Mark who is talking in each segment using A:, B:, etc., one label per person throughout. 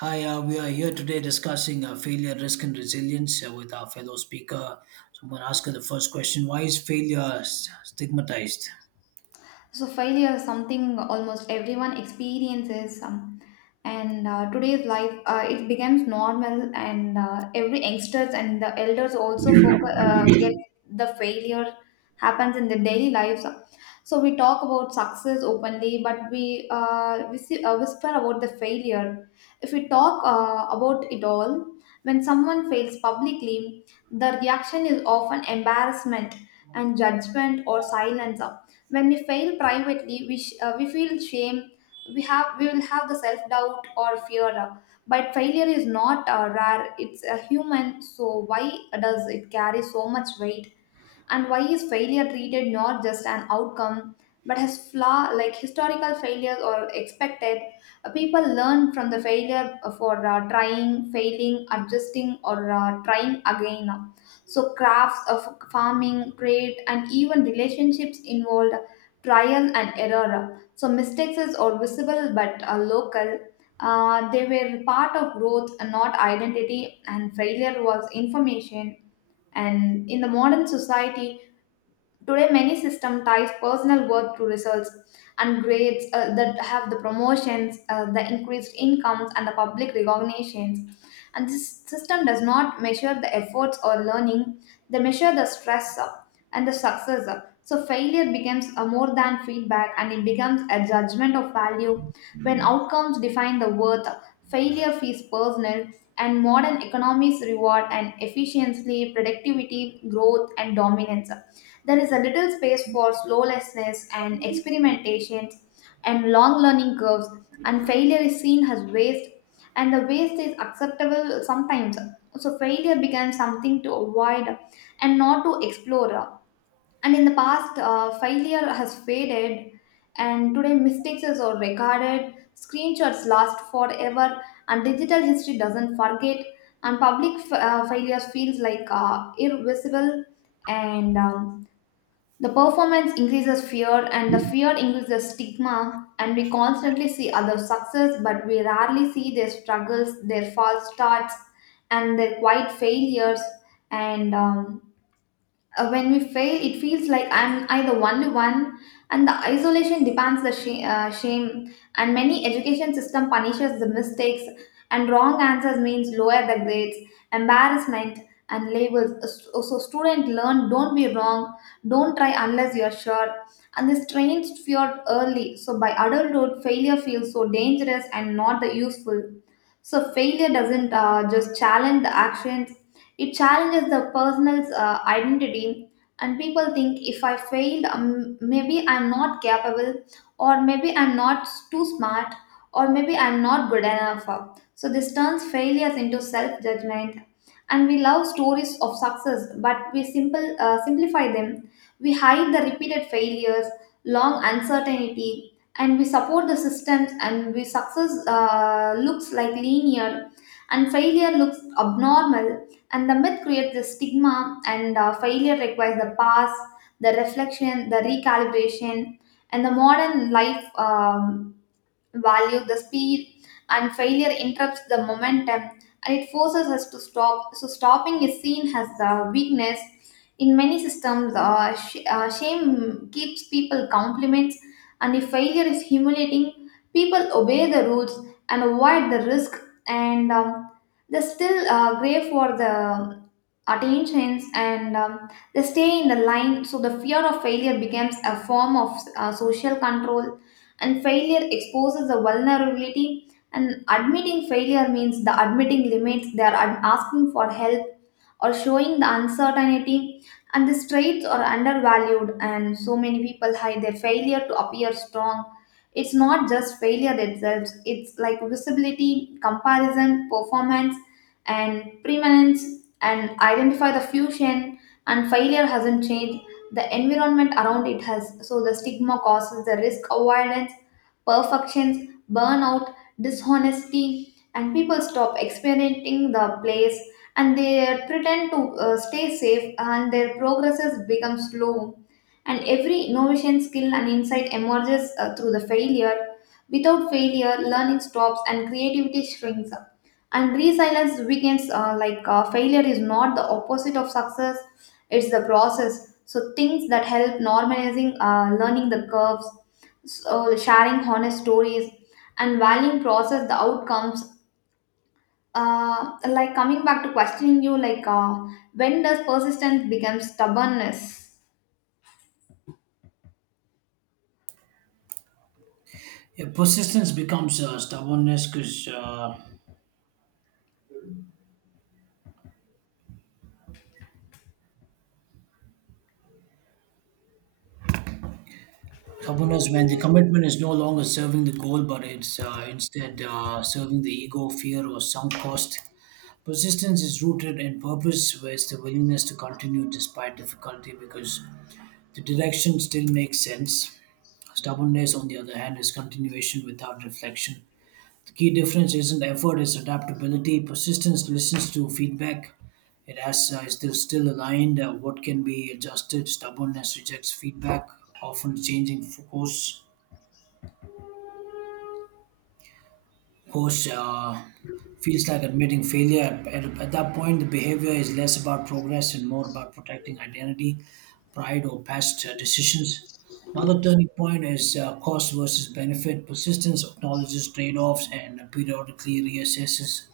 A: Hi, we are here today discussing failure, risk, and resilience with our fellow speaker. So, I'm going to ask her the first question: why is failure stigmatized?
B: So failure is something almost everyone experiences, and today's life it becomes normal, and every youngsters and the elders also focus, get the failure happens in their daily lives. So we talk about success openly, but we whisper about the failure. If we talk about it all, when someone fails publicly, the reaction is often embarrassment and judgment or silence. When we fail privately, we feel shame. We will have the self doubt or fear. But failure is not rare. It's a human. So why does it carry so much weight? And why is failure treated not just an outcome but as flaw, like historical failures or expected. People learn from the failure for trying, failing, adjusting, or trying again. So crafts of farming, trade, and even relationships involved trial and error, so mistakes is or visible but local. They were part of growth and not identity, and failure was information. And in the modern society today, many systems ties personal worth to results and grades, that have the promotions, the increased incomes, and the public recognitions. And this system does not measure the efforts or learning; they measure the stress up and the success up. So failure becomes a more than feedback, and it becomes a judgment of value. When outcomes define the worth, failure feels personal, and modern economies reward and efficiency, productivity, growth, and dominance. There is a little space for slowlessness and experimentations and long learning curves, and failure is seen as waste, and the waste is acceptable sometimes. So failure becomes something to avoid and not to explore. And in the past, failure has faded, and today, mistakes are recorded, screenshots last forever, and digital history doesn't forget, and public failures feels like irreversible. And the performance increases fear, and the fear increases stigma, and we constantly see other success, but we rarely see their struggles, their false starts, and their quiet failures. And when we fail it feels like I'm I the only one, and the isolation depends the shame, and many education system punishes the mistakes, and wrong answers means lower the grades, embarrassment, and labels. So student learn don't be wrong, don't try unless you're sure, and this trains fear early. So by adulthood failure feels so dangerous and not the useful. So failure doesn't just challenge the actions, it challenges the person's identity, and people think if I failed, maybe I'm not capable, or maybe I'm not too smart, or maybe I'm not good enough. So this turns failures into self judgment. And we love stories of success, but we simplify them. We hide the repeated failures, long uncertainty, and we support the systems, and we success looks like linear and failure looks abnormal, and the myth creates the stigma. And failure requires the pause, the reflection, the recalibration, and the modern life. Value the speed, and failure interrupts the momentum, and it forces us to stop. So stopping is seen as the weakness in many systems. Shame keeps people compliments, and if failure is humiliating people obey the rules and avoid the risk. And they still crave for the attentions, and they stay in the line. So the fear of failure becomes a form of social control, and failure exposes a vulnerability, and admitting failure means the admitting limits, they are asking for help or showing the uncertainty, and these traits are undervalued, and so many people hide their failure to appear strong. It's not just failure itself, it's like visibility, comparison, performance, and preeminence and identify the fusion. And failure hasn't changed, the environment around it has. So the stigma causes the risk avoidance, perfections, burnout, dishonesty, and people stop experimenting the place, and they pretend to stay safe, and their progresses become slow. And every innovation, skill, and insight emerges through the failure. Without failure learning stops, and creativity shrinks up, and resilience weakens. Failure is not the opposite of success, it's the process. So things that help normalizing learning the curves, so sharing honest stories, and valuing process the outcomes. Like coming back to questioning you, like, when does persistence become stubbornness?
A: Yeah, persistence becomes stubbornness because stubbornness when the commitment is no longer serving the goal, but it's instead serving the ego, fear, or sunk cost. Persistence is rooted in purpose, where it's the willingness to continue despite difficulty because the direction still makes sense. Stubbornness, on the other hand, is continuation without reflection. The key difference isn't effort, it's adaptability. Persistence listens to feedback. It has is still aligned. What can be adjusted? Stubbornness rejects feedback, often changing focus. Of course feels like admitting failure. At that point, the behavior is less about progress and more about protecting identity, pride, or past decisions. Another turning point is cost versus benefit. Persistence acknowledges trade offs and periodically reassesses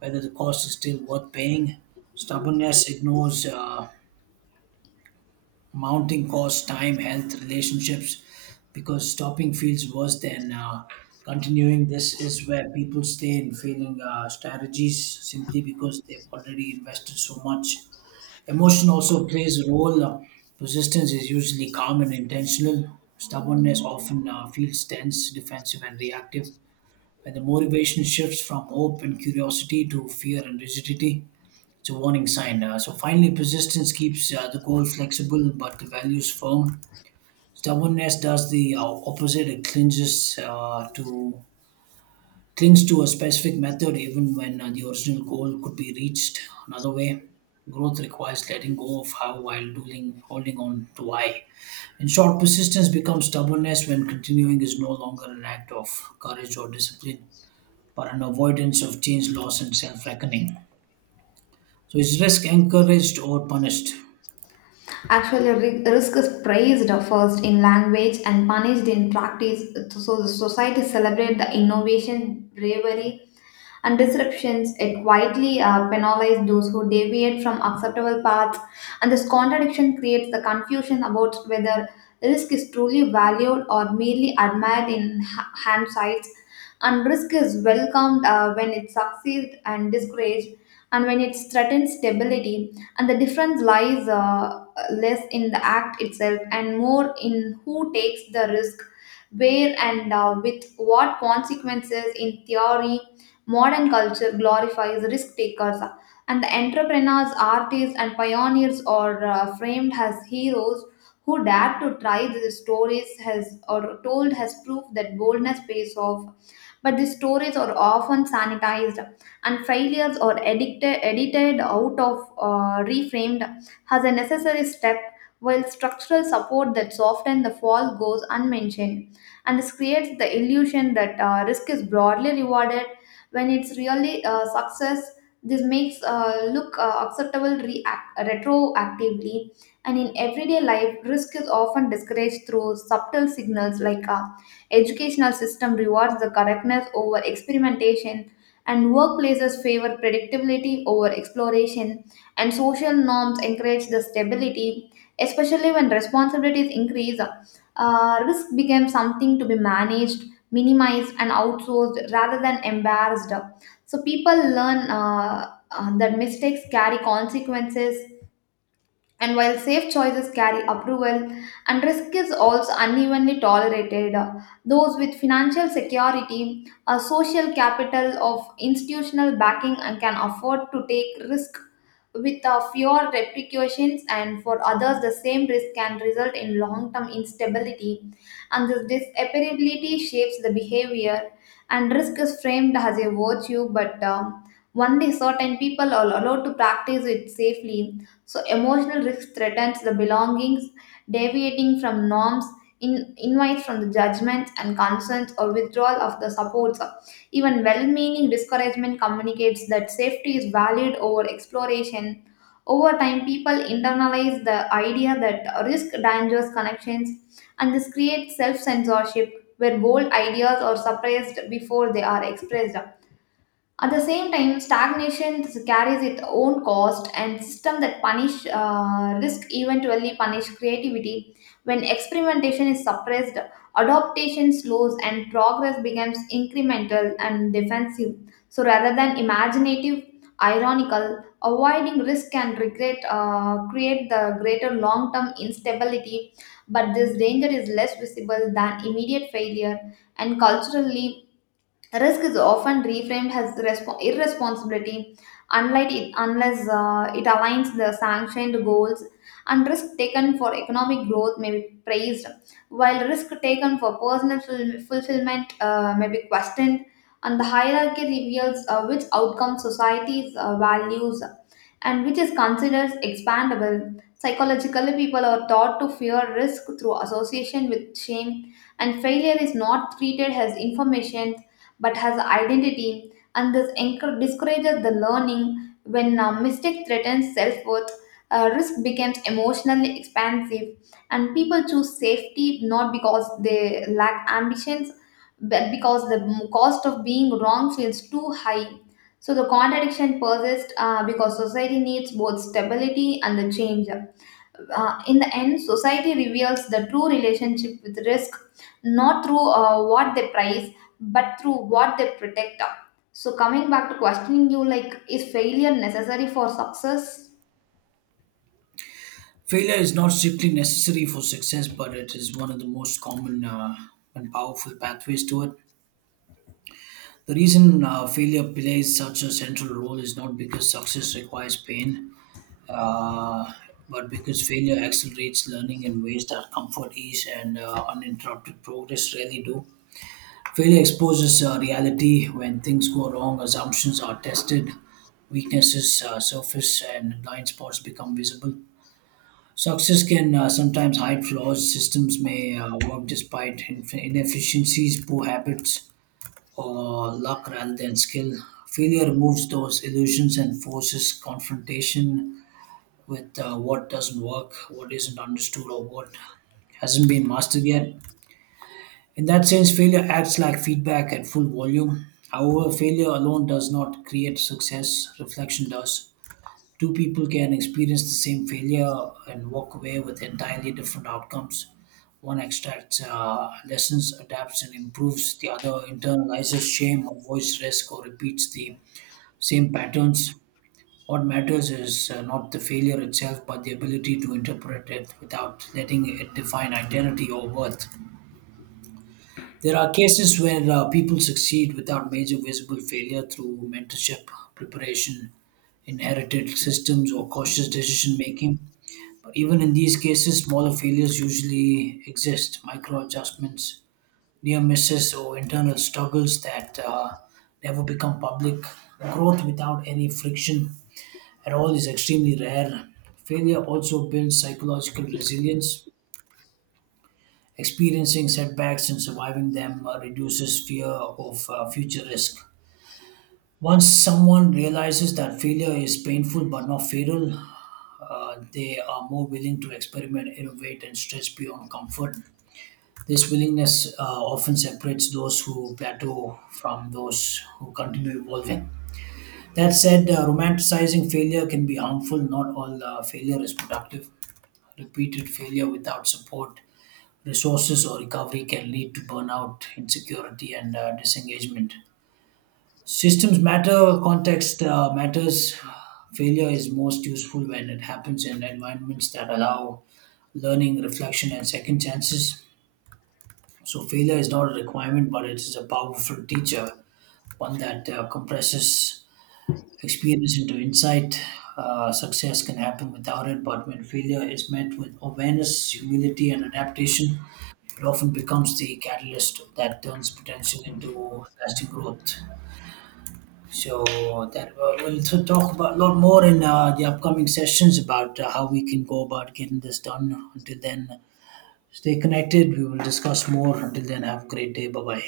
A: whether the cost is still worth paying. Stubbornness ignores. Mounting costs, time, health, relationships, because stopping feels worse than continuing. This is where people stay in failing strategies simply because they've already invested so much. Emotion also plays a role. Persistence is usually calm and intentional. Stubbornness often feels tense, defensive, and reactive. When the motivation shifts from hope and curiosity to fear and rigidity, it's a warning sign. So finally, persistence keeps the goal flexible, but the values firm. Stubbornness does the opposite. It clinges to clings to a specific method, even when the original goal could be reached another way. Growth requires letting go of how while doing, holding on to why. In short, persistence becomes stubbornness when continuing is no longer an act of courage or discipline, but an avoidance of change, loss, and self reckoning. So, is risk encouraged or punished?
B: Actually, risk is praised first in language and punished in practice. So the society celebrate the innovation, bravery, and disruptions. It quietly penalizes those who deviate from acceptable paths, and this contradiction creates the confusion about whether risk is truly valued or merely admired in hindsight. And risk is welcomed when it succeeds and discouraged, and when it threatens stability. And the difference lies less in the act itself and more in who takes the risk, where, and with what consequences. In theory, modern culture glorifies risk takers, and the entrepreneurs, artists, and pioneers are framed as heroes who dared to try. These stories has or told has proved that boldness pays off. But these stories are often sanitized, and failures are edited out of reframed as a necessary step, while structural support that softens the fall goes unmentioned, and this creates the illusion that risk is broadly rewarded when it's really success. This makes look acceptable react, retroactively. And in everyday life risk is often discouraged through subtle signals, like educational system rewards the correctness over experimentation, and workplaces favor predictability over exploration, and social norms encourage the stability, especially when responsibilities increase. Risk becomes something to be managed, minimized, and outsourced rather than embarrassed. So people learn that mistakes carry consequences, and while safe choices carry approval, and risk is also unevenly tolerated. Those with financial security, a social capital of institutional backing, and can afford to take risk with fewer repercussions, and for others, the same risk can result in long term instability. And this disapparability shapes the behavior, and risk is framed as a virtue, but only certain people are allowed to practice it safely. So, emotional risk threatens the belongings, deviating from norms, in, invites from the judgments and concerns, or withdrawal of the supports. Even well meaning discouragement communicates that safety is valid over exploration. Over time, people internalize the idea that risk dangers connections, and this creates self censorship where bold ideas are suppressed before they are expressed. At the same time, stagnation carries its own cost, and system that punish risk eventually punish creativity. When experimentation is suppressed, adaptation slows, and progress becomes incremental and defensive. So, rather than imaginative, ironical, avoiding risk and regret create the greater long-term instability. But this danger is less visible than immediate failure, and culturally risk is often reframed as irresponsibility, unlike it, unless it aligns the sanctioned goals, and risk taken for economic growth may be praised while risk taken for personal fulfillment may be questioned, and the hierarchy reveals which outcome societies values and which is considered expandable. Psychologically people are taught to fear risk through association with shame, and failure is not treated as information but has identity, and this discourages the learning when a mistake threatens self worth. Risk becomes emotionally expansive, and people choose safety not because they lack ambitions, but because the cost of being wrong feels too high. So the contradiction persists because society needs both stability and the change. In the end, society reveals the true relationship with risk not through what they prize but through what they protect. So, coming back to questioning you, like, is failure necessary for success?
A: Failure is not strictly necessary for success, but it is one of the most common and powerful pathways to it. The reason failure plays such a central role is not because success requires pain, uh, but because failure accelerates learning in ways that comfort, ease, and uninterrupted progress rarely do. Failure exposes reality. When things go wrong, assumptions are tested, weaknesses surface, and blind spots become visible. Success can sometimes hide flaws. Systems may work despite inefficiencies, poor habits, or luck rather than skill. Failure removes those illusions and forces confrontation with what doesn't work, what isn't understood, or what hasn't been mastered yet. In that sense, failure acts like feedback at full volume. However, failure alone does not create success, reflection does. Two people can experience the same failure and walk away with entirely different outcomes. One extracts lessons, adapts, and improves. The other internalizes shame, avoids risk, or repeats the same patterns. What matters is not the failure itself, but the ability to interpret it without letting it define identity or worth. There are cases where people succeed without major visible failure through mentorship, preparation, inherited systems, or cautious decision making. But even in these cases, smaller failures usually exist: micro adjustments, near misses, or internal struggles that never become public. Growth without any friction at all is extremely rare. Failure also builds psychological resilience. Experiencing setbacks and surviving them reduces fear of future risk. Once someone realizes that failure is painful but not fatal, they are more willing to experiment, innovate, and stretch beyond comfort. This willingness often separates those who plateau from those who continue evolving. That said, romanticizing failure can be harmful. Not all failure is productive. Repeated failure without support, resources, or recovery can lead to burnout, insecurity, and disengagement. Systems matter, context matters. Failure is most useful when it happens in environments that allow learning, reflection, and second chances. So failure is not a requirement, but it is a powerful teacher, one that compresses experience into insight. Success can happen without it, but when failure is met with awareness, humility, and adaptation, it often becomes the catalyst that turns potential into lasting growth. So that we'll talk about a lot more in the upcoming sessions about how we can go about getting this done. Until then, stay connected. We will discuss more. Until then, have a great day. Bye bye.